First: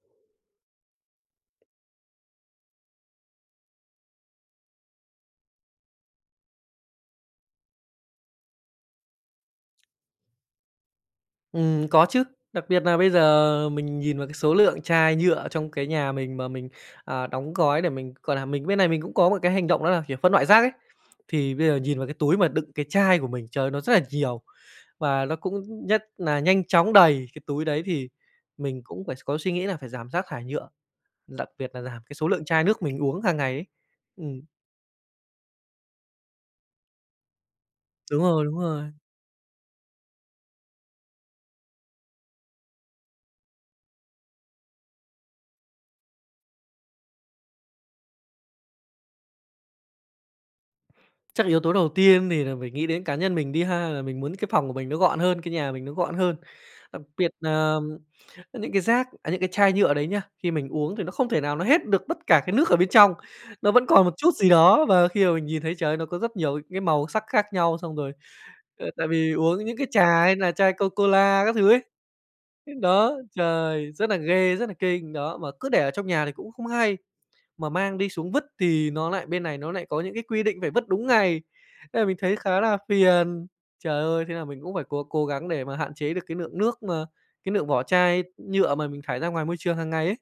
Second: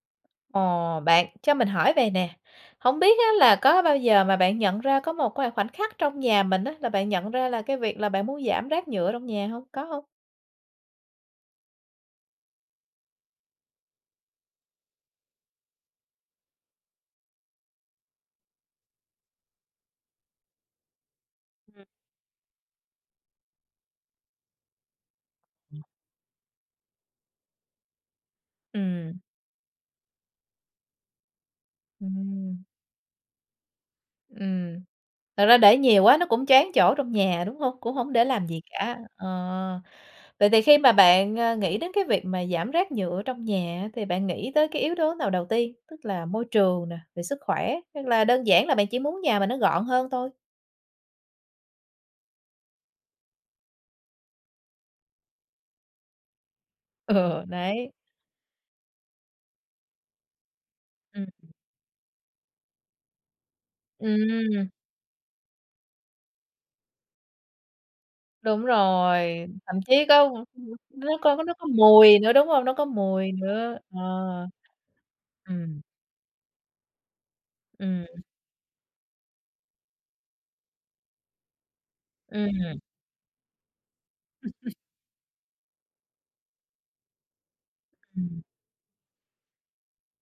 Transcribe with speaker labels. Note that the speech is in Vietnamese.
Speaker 1: Ồ, bạn, cho mình hỏi vầy nè, hổng biết á là có bao giờ mà bạn nhận ra có một vài khoảnh khắc trong nhà mình á, là bạn nhận ra là cái việc là bạn muốn giảm rác nhựa trong nhà hông? Có hông?
Speaker 2: Ừm, có chứ, đặc biệt nà bây giờ mình nhìn vào cái số lượng chai nhựa trong cái nhà mình mà mình, ờ, đóng gói để mình, gọi là, mình bên này mình cũng có một cái hành động đó là, kiểu, phân loại rác ấy. Thì bây giờ nhìn vào cái túi mà đựng cái chai của mình, trời ơi, nó rất là nhiều và nó cũng
Speaker 1: [unintelligible]
Speaker 2: nhất nà nhanh chóng đầy cái túi đấy, thì mình cũng phải
Speaker 1: Ừm.
Speaker 2: có suy nghĩ là phải giảm rác thải nhựa, đặc biệt là giảm cái số lượng
Speaker 1: Ừm.
Speaker 2: chai nước mình uống hàng ngày ấy. Ừm.
Speaker 1: Ừm. Thật ra để nhiều quá nó cũng choán chỗ trong nhà, đúng hông? Cũng hổng
Speaker 2: Đúng
Speaker 1: để
Speaker 2: rồi,
Speaker 1: làm
Speaker 2: đúng
Speaker 1: gì
Speaker 2: rồi.
Speaker 1: cả. Ờ, vậy thì khi mà bạn, ơ, nghĩ đến cái việc mà giảm rác nhựa trong nhà á, thì bạn nghĩ tới cái yếu tố nào đầu tiên? Tức là môi trường nè, về sức khỏe, hay là đơn giản là bạn chỉ muốn nhà mình nó gọn hơn thôi?
Speaker 2: Chắc yếu tố đầu tiên thì nà mình nghĩ đến cá nhân mình đi ha, là mình muốn cái phòng của mình nó gọn hơn, cái nhà của mình nó gọn hơn. Đặc biệt
Speaker 1: Ừ,
Speaker 2: nà,
Speaker 1: đấy.
Speaker 2: ờm, ơ, những cái rác, à, những cái chai nhựa đấy nha, khi mình uống thì nó
Speaker 1: Ừm.
Speaker 2: không thể nào nó hết được tất cả cái nước ở bên trong, nó vẫn còn một chút gì
Speaker 1: Ừm.
Speaker 2: đó và khi mà mình nhìn thấy, trời ơi, nó có rất nhiều ấy cái màu sắc khác nhau. Xong rồi,
Speaker 1: Đúng
Speaker 2: ờ, tại vì
Speaker 1: rồi.
Speaker 2: uống những
Speaker 1: Thậm
Speaker 2: cái
Speaker 1: chí
Speaker 2: trà
Speaker 1: có,
Speaker 2: hay
Speaker 1: ưm,
Speaker 2: là
Speaker 1: ưm,
Speaker 2: chai Co
Speaker 1: nó có
Speaker 2: Cola
Speaker 1: nó
Speaker 2: các
Speaker 1: có
Speaker 2: thứ ấy,
Speaker 1: mùi nữa, đúng hông? Nó
Speaker 2: ưm,
Speaker 1: có
Speaker 2: đó,
Speaker 1: mùi nữa,
Speaker 2: trời,
Speaker 1: ờ.
Speaker 2: rất là ghê, rất là kinh, đó. Mà cứ để
Speaker 1: Ừm.
Speaker 2: ở trong nhà thì cũng không hay, mà mang
Speaker 1: Ừm.
Speaker 2: đi xuống vứt thì nó lại bên này nó lại có những cái quy định phải vứt đúng ngày, nên là mình thấy
Speaker 1: Ưm
Speaker 2: khá là
Speaker 1: hừm.
Speaker 2: phiền. Trời ơi, thế là mình cũng
Speaker 1: [unintelligible]
Speaker 2: phải cố cố gắng để mà hạn chế được cái lượng nước mà, cái lượng vỏ chai
Speaker 1: Ừm.
Speaker 2: nhựa mà mình thải ra ngoài môi trường hàng ngày ấy.